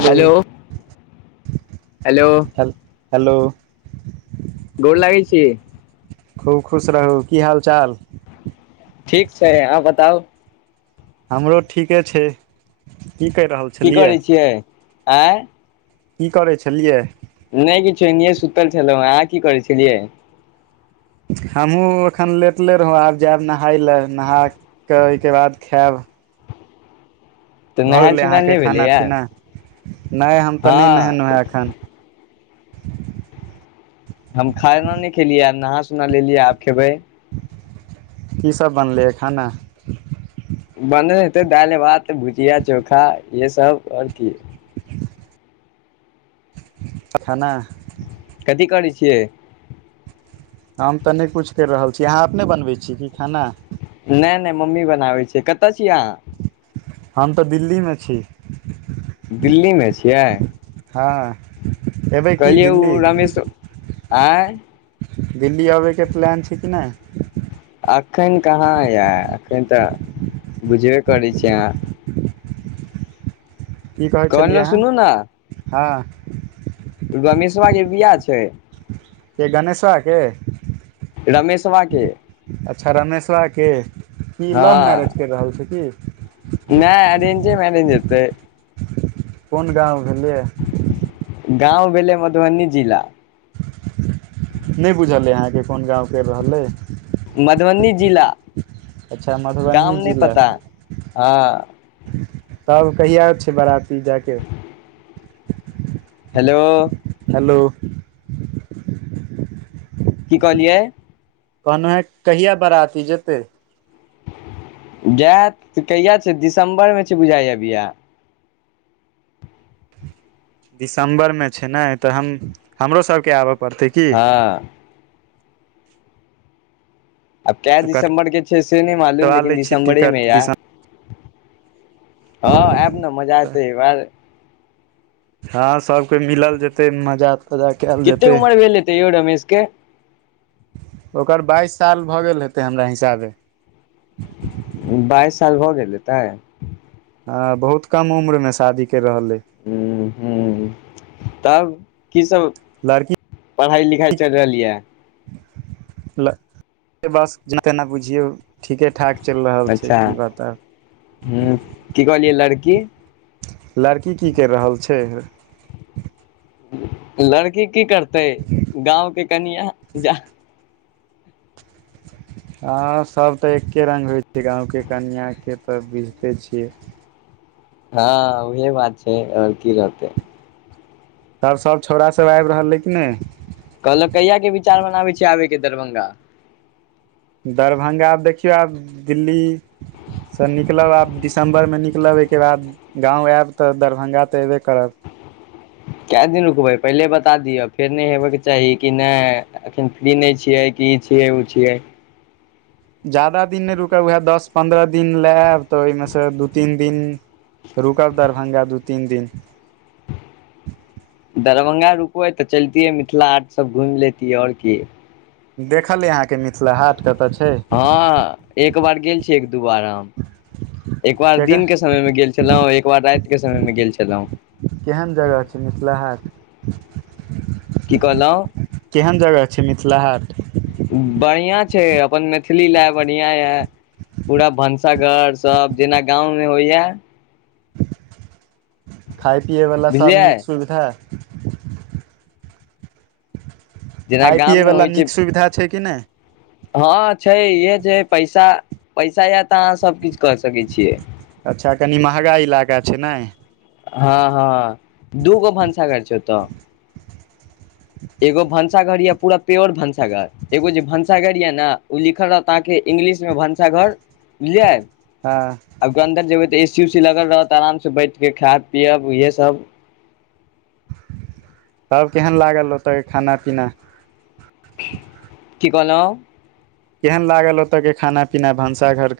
hello hello ह hello गोर लागै छी खूब खुश रहू की हाल चाल ठीक छै अहाँ बताउ हमरो ठीके छै की करि रहल छलियै आंय की करै छेलियै नहि किछो एनिए सुतल छलहु अहाँ की करै छेलियै हमहूँ एखन लेटले रहौ आब जायब नहाय लए नहा कऽ ओहिके बाद खाएब तऽ नहायल सोनायल अहाँके नहि खाना भेलैए पीना नहि हम तऽ नहि नहेेलौं हें हँ एखन हम खाना नहि खेलियै नहा सोना लेलियै आब खेबै की सभ बनलैए खाना बनल हेतै दाईल भात भुजिया चोखा इहे सभ आओर की खाना कथी करैय छियै हम तऽ नहि कुछ करि रहल छी अहाँ अपने बनबै छी की खाना नहि नहि मम्मी बनाबै छै कतऽ छीयै अहाँ हम तऽ दिल्ली मे छी दिल्ली मे छियै हँ एबै की कहलियै ओ दिल्ली रमेश आँ दिल्ली अबयके प्लान छै कि नहि एखन कहाँ यए एखन तऽ बुझबे करै छी अहाँ की कहै कहलहु छलियै सुनू ने अहाँ हँ रमेशवा के बियाह छै के गणेशावा के रमेश वा के अच्छा रामेशबाके की हँ लव मैरेज करि रहल छै की नहि अरेंजेमेरें मैरिज हेतय कोन गाँव भेलियै गाँव भेलै मधुबनी जिला नहि बुझल अइ अहाँके कोन गाँवके रहलै मधुबनी जिला अच्छा गाम मधुबनी नहि जिला पता हँ तब कहिया छीयै बराती जा कऽ हेलो हेलो की कहलियै कहनो हैं कहिआ बड़ती जेते गाय कहिआा छै दिसम्बरमे छै बुझाइा अभय दिसम्बरमे छै ने तऽ हम हमरो सभके आबय पड़तै की हँ अब क्य तऽ दिसंबर के छे से नहि मालूम कटवा लेकिन लै छी दिसम्बरे में टिकट यार दिसम्बर हँ आब ने मजा आत ह बार हँ सभके मिलल जेतै मजा तजा कयल जेतै कितेक उमरि भेल ले तै रमेशके ओकर बाइस साल भऽ गेल हेतै हमरा हिसाबे बाइस साल भ गेल तै अ बहुत कम उम्र मे शादी कर रहल अइ हूँ हूँ तब की सब लड़की पढ़ाइ लिखाइ चलि रहल यऽ बस जेना तेना बुझियौ ठीकेठाक चलि रहल छै अच्छा की बात ह कहलियै लड़की की लड़की की करि रहल छै लड़की की करतै गाँवके कनिआ जा ह हँ सभ तऽ एक्के रङ्ग होइ छै गाँवके कनिआँके तऽ बीझिते छियै हँ उहे बात छै आओर की रहतै तब सब छौड़ सब आबि रहल है कि नहि कहलक कहिय के विचार मनाबै छै आबेके दरभंगा दरभंगा देखियौ आब दिल्ली स निकलब आब दिसम्बरमे निकलब एहिहिके बाद गाँव आयब तऽ दरभंगा तऽ अयबे करब कए दिन रुकबै पहिले बता दिअ फेर नहि हेबयके चाही कि नहि एखन फ्री नहि छियै की छियै ओ छियै ज्याददा दिन नहि रुकै उएह दस पन्द्रह दिन लेब तऽ ओहिमे से दू तीन दिन रुकल दरभंगा दू तीन दिन दरभंगा रुकबै तऽ चलतियै मिथिला हाट सब घुमि लेतियै आओर की देखल य अहाँके मिथिला हाट कतऽ छै हँ एक बार गेल छियै एक दू बार हम एक बार केकर दिनके समयमे गेल छलहुँ एक बार रातिके समयमे गेल छलहुँ केहन जगह छै मिथिला हाट की कहलहु केहन जगह छै मिथिला हाट बढ़िआ छै अपन मैथिली लए बढ़िआं यऽ पूरा भनसाघर सब जेना गाँवमे होइए खाय पियै वला सभ बुझलियै नीक सुविधा जेना खाय गाम पियै मे वला होइ छै नीक सुविधा छै कि नहि हँ छै इहे छै पैसा पैसा य त अहाँ सबकछु अच्छा कनि महगा इलाका छै ने हँ हँ दू गो भनसा घर छै ओतऽ एगो भंस घर यऽ पूरा प्योर भनसाघर एगो जे भनसाघर ये न ओ लिखल रहता है कि इंग्लिश मे भनसा घर ले आऐब हँ अब अन्दर जेबै तऽ ऐ सी पसी उसी लगल रहत आराम से बैठ के खायब पियअब इहे सब तब केहन लागल ओत के खाना पीना की कहलहुँ केहन लागल ओतय के खाना पीना भनसा घर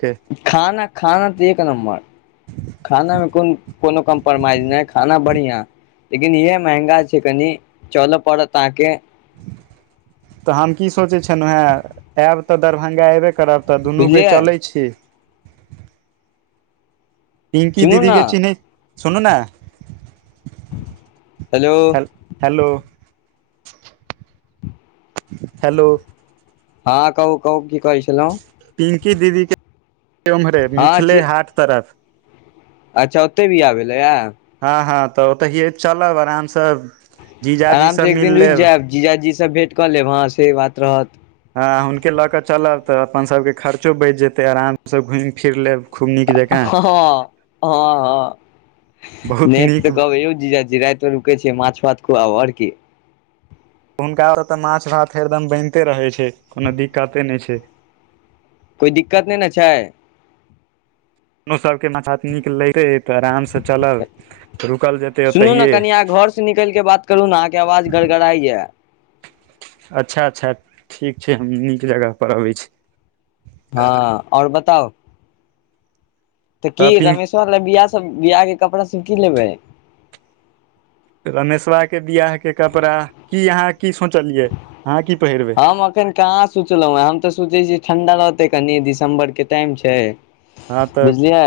खाना खाना तऽ एक नम्बर खानामे कोन कोनो कम्प्रोमाइज नहि खाना बढ़िआं लेकिन इह महंगा छै कनि च ल पड़त अहाँके तऽ हम की सोचै छलहु हेँ आयब तऽ दरभंगा एबे करब तऽ दुनू के बुझलियै चलै छी पिंकी सुनू दीदी ने के चिनेहे सुनू ने हेलो हेल हेलो हेलो हँ कहू कहू कि कहै छलहु पिंकी दीदीके ओम्हरे हँ मिथिले छी हाट तरफ अच्छा ओते बिहा भेलइ या हँ हँ तऽ ओतऽ है चलब आराम से जीजाजी स मिल लेब सब भेंट कऽ लेब हँ से बात रहत हा हुनके लऽ कऽ चलब तऽ अपन सबके खर्चो बचि जेतै आराम सँ घुमि फिर लेब खूब नीक जकाँ हँ ह हँ नहि बहुत हेते तऽ नीक कह बइ यो जीजा जी रएत भर रुकै छि माछ भात खुआब और की हुनका ओ तऽ माछ भात एकरदम बनिते रहै छै कोनो दिक्कते नहि छै कोइ दिक्कत नहि नहि ने छै को सबके माथा निक ल [unintelligible] तऽ आराम सँ चलब रुकल जेतै सुनू ओतहि ने ये कनि अहाँ गढ़इया अच्छा अच्छा ठीक छै हम नीक जगहपर अबै छी हँ ओर बताउ तऽ की रमेश्वर ले बियाहसभ बियाहके कपड़ासभ की लेबै रमेशवा के बियाह के कपड़ा की यहाँ हम एखन कहाँ सोचलहुँ हेँ हम तऽ सोचै छी ठंडा रह ते कनि दिसम्बर के टाइम छै हँ तऽ बुझलियै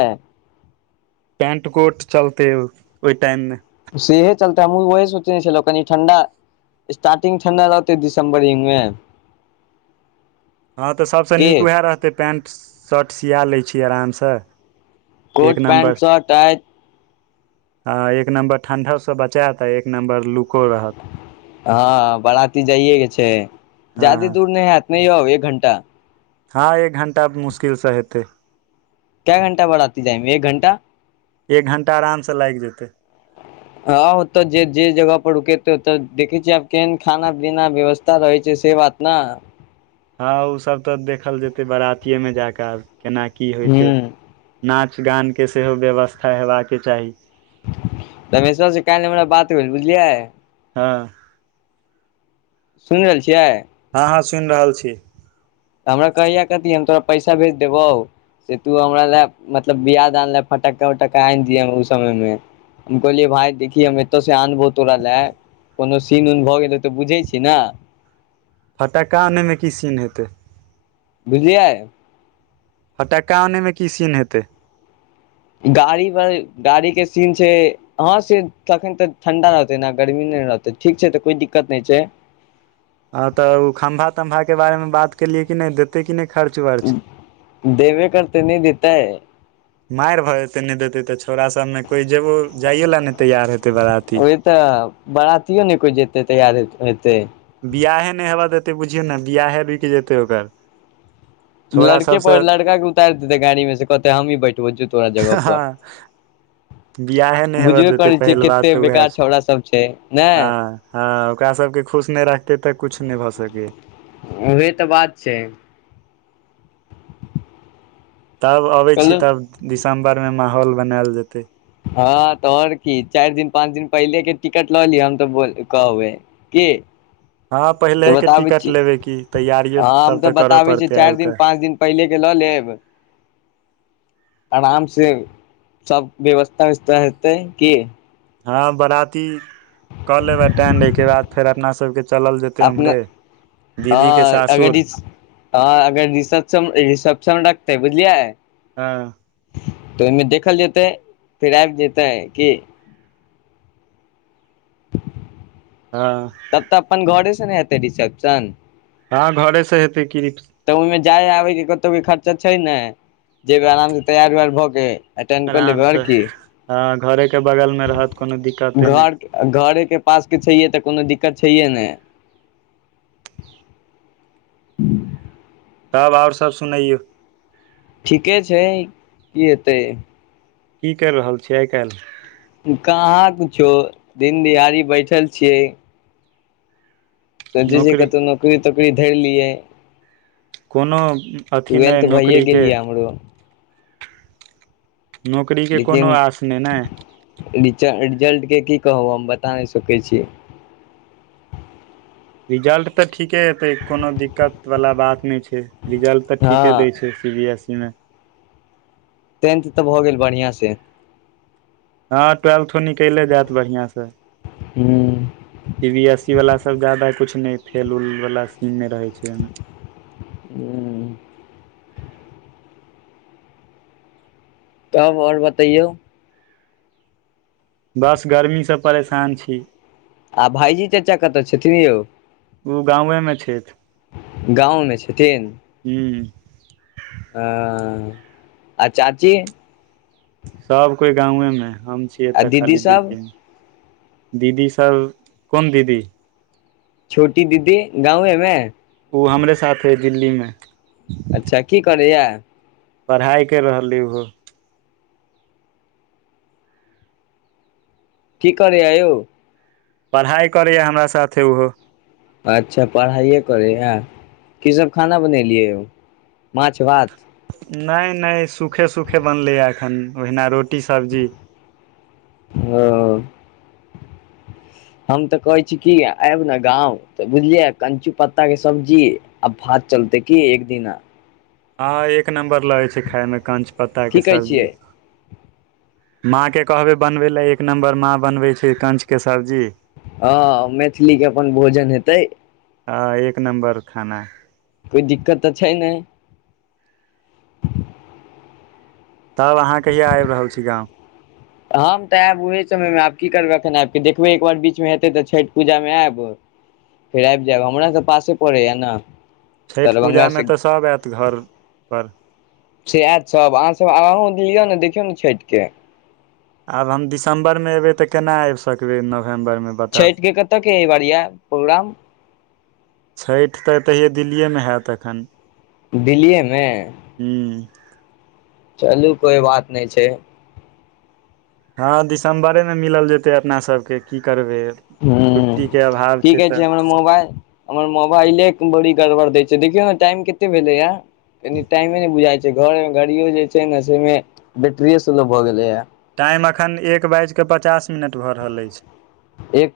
पेंट कोट चलते ओहि टाइम मे सेहे चलतेै हम हु वोहे सोचेने छलहु कनि ठण्डा स्टार्टिंग ठण्डा रहतेै दिसम्बर हे मे [inaudible] हँ तऽ सभसँ की नीक उएह रहतै पैंट शर्ट सिया लै छीै आरामसँ कोट पैंट शर्ट अए ह एक नम्बर ठण्डासँ बचेत एक नम्बर लुको रहत हँ बराति जाइए केँ छैक हँ जादे दूर नहि हैयत ने यौ घण्टा हँ एक घण्टा मुश्किलसँ हेतय के घंटा बढ़ती जाइमे एक घंटा एक घण्टा आरामसँ लागि जेतै हँ ओतऽ जे जे जगह पर रुकते ओतऽ देखे छियै आब केहन खाना पीना व्यवस्था रहय छै से बात न हँ ओसभ तऽ देखल जेतय बरातीएमे जा कऽ आब केना की होइत छैक हूँ नाच गान केँ सेहो व्यवस्था हेबाक केँ चाही तमेश क नहि मरा बात हो बुझलियै [unintelligible] हँ सुनि रहल छियै हँ हँ सुनि रहल छी तऽ हमरा कहहिय कथी हम तोरा पैसा भेज देबौ से तू हमरा लए मतलब बआ दनल फटक्का उटक्का आनि दिय ओ समय मे हम कहोलियए भाय देखिहि हममे एतो सँ अनबौ तोरा लय कोनो सीन उन भऽ गेलै तऽ बुझै छी ने फट्का आनयमे कि सीन हेतय बुझलिए फटक्का आनमे की सीन हेतय गाड़ी पर गाड़ी केँ सीन छैक अह से तखन तऽ ठंडा रहते ने गर्मी मे रहतै ठीक छै तऽ कोइ दिक्कत नहि छैक ह तऽ ओ खम्भा तम्भा केँ बारे मे बात केलियै कि नहि देते कि नहि खर्च वर्च देबे करते नहि देतय मारि भऽ जेतय नहि देतय तऽ छोड़ा सबमे कोइ जेबो जाइयो लए ने ओह तऽ बरातियो ने कोइ जाय ल तैयार हेतय बिआाहे नहि हेवा देतै बुझियौ ने बियाहे रूक जेतय ओकर छौड़ा लड़केँ सबसँ पर लड़काे उतारि देतै गाड़ी मे से कहते हमही बैठबो छौ तोरा जगह पर बिआहे नहि हेबय बुझबे देते करै छियै पहिल बात कते तऽ उएह बेकार छैक छौड़ा सब छै नहि हँ ओकरा सबकेँ खुश नहि रखते तऽ कछु नहि भऽ सकैत अछि ओहे तऽ बात छैक तब अबै छी तब दिसम्बर मे माहौल बनायल जेतै हँ तऽ आओर की चारि दिन पाँच दिन पहिले के टिकट लऽ ली हम तऽो कहबै क हँ तऽ पहिलेके बताबय टिकट छी लेबै की तैयारियो ह हम सब तऽ करऽ बताबय छी पड़तै चारि आबि दिन कऽ पाँच दिन पहिले केँ लऽ लेब आराम से सब व्यवस्था वस्था हेतय कि हँ बराती कऽ लेब अटेंड एहिकेँ बाद फेर अपना सबकेँ ल जेतै अपना हमरे हँ अगर ह रिसेप्शन रखतै बुझलियै हँ तऽ ओहिमे देखल जेतय फेर आबि जेतय कि हँ तब तऽ अपन घरे से ने हेतै रिसेप्शन हँ घरेसँ हेतय कि तऽ ओहिमे जाय आबय केँ कतहु भी खर्चा छैक ने जेब आराम से तैयार उयार भऽ केँ एटेंड कय आराम लेबय आर से कि हँ घरे के बगल मे रहत कोनो दिक्कते नहि घर घरे केँ पास कि छैहे तऽ कोनो दिक्कत क छैहे ने तब आओर सब सुनैयौ ठीके छै की हेतै की करि रहल छी आइ काल्हि कहाँ कुछो दिन दिहाड़ी बैठल छियै सोंचै छिये कतहु नौकरी तोकरी धैर लीयै कोनो अथी नहि टुवेल्थ भैए नौकरी के गेल ये हमरो नौकरी के कोनो लेकिन आस नहि ने रीचा री [unintelligible] जल्ट केँ की कहू हम बता नहि सकैत छी रिजल्ट तऽ ठीके हेतै कोनो दिक्कत वला बात नहि छै रिजल्ट तऽ ठीके दै हँ छै सी बी एस ई मे टेंथ तऽ भऽ गेल बढ़ियांसँ हँ ट्वेल्थ थो निकैले जाएत बढ़ियां सँ हूँ सी बी एस ई वाला सभ जादा कुछ ने फेल उल वला सीन नहि रहै छै एहिमे उंम्म [inaudible] तब आओर बतैयौ बस गर्मीसँ परेशान छी आ भाईजी चाचा कतऽ छथिन यौ ओ गाँव मे छथि गाँव मे छथिन हूँ ओ आ चाची सभ कोइ गाँवेमे हे हम छी आ एतय दीदी खाली सब दिल्लीमे दीदी सब कोन दीदी छोटी दीदी गाँवे मे ओ हमरे साथ हइ दिल्लीमे अच्छा की करैया पढ़ाइ करि रहलै उहो की करै ये यौ पढ़ाइ करैए हमरा साथे ओहो अच्छा पढ़ाइए करै हे कीसभ खाना बनेलियै यौ माछ भात नहि नहि सुखे सुखे बनलैए एखन ओहिना रोटी सब्जी हँ हम तऽ कहै छी की आयब न गाँंव तऽ बुझलियै कंचू पत्ता के सब्जी आ भात चलतै की एक दिना हँ एक नंबर लगै छै खायमे कंच की पत्ताके कहै छियै सब्जी माँ के कहबै बनबे लए एक नम्बर माँ बनबैत छै कंच के सब्जी हँ मैथिलीके अपन भोजन हेतै आ एक नम्बर खाना कोइ दिक्कत तऽ छै नहि तब अहाँ कहिया आबि रहल छी गाँव हम तऽ आयब ओही समयमे आब की करबै एखन आबि कऽ देखबै एक बार बीचमे हेतै तऽ छठि पूजामे आयब फेर आबि जायब हमरा तऽ पासे पड़ैय ने छठि दरभंगा पूजामे से तऽ सभ आयत घर पर से एत सभ अहाँसभ आनंद लियौ ने देखियौ ने छठिके आब हम दिसम्बरमे एबै तऽ केना आबि सकबै एहिमे छठिके कतयके एहि बार ये प्रोग्राम छठि तऽ एतहिए दिल्लीएमे हेत एखन दिल्लीएमे हूँ चलू कोइ बात नहि छै हँ दिसम्बरे मे मिलल जेतै अपना सभकेँ की करबै हु छुट्टीके अभाव ठीके छै तऽ हमर मोबाल हमर मोबाइले बड़ी गड़बड़ दै छै देखियौ ने टाइम कते भेलैया कनी टाइमे नहि बुझाई छै घर मे गर्मी में जे छै ने से ओही में विफ्रेश भऽ गेलै या टाइम एखन एक बाजि कऽ पचास मिनट भऽ रहल अछि एक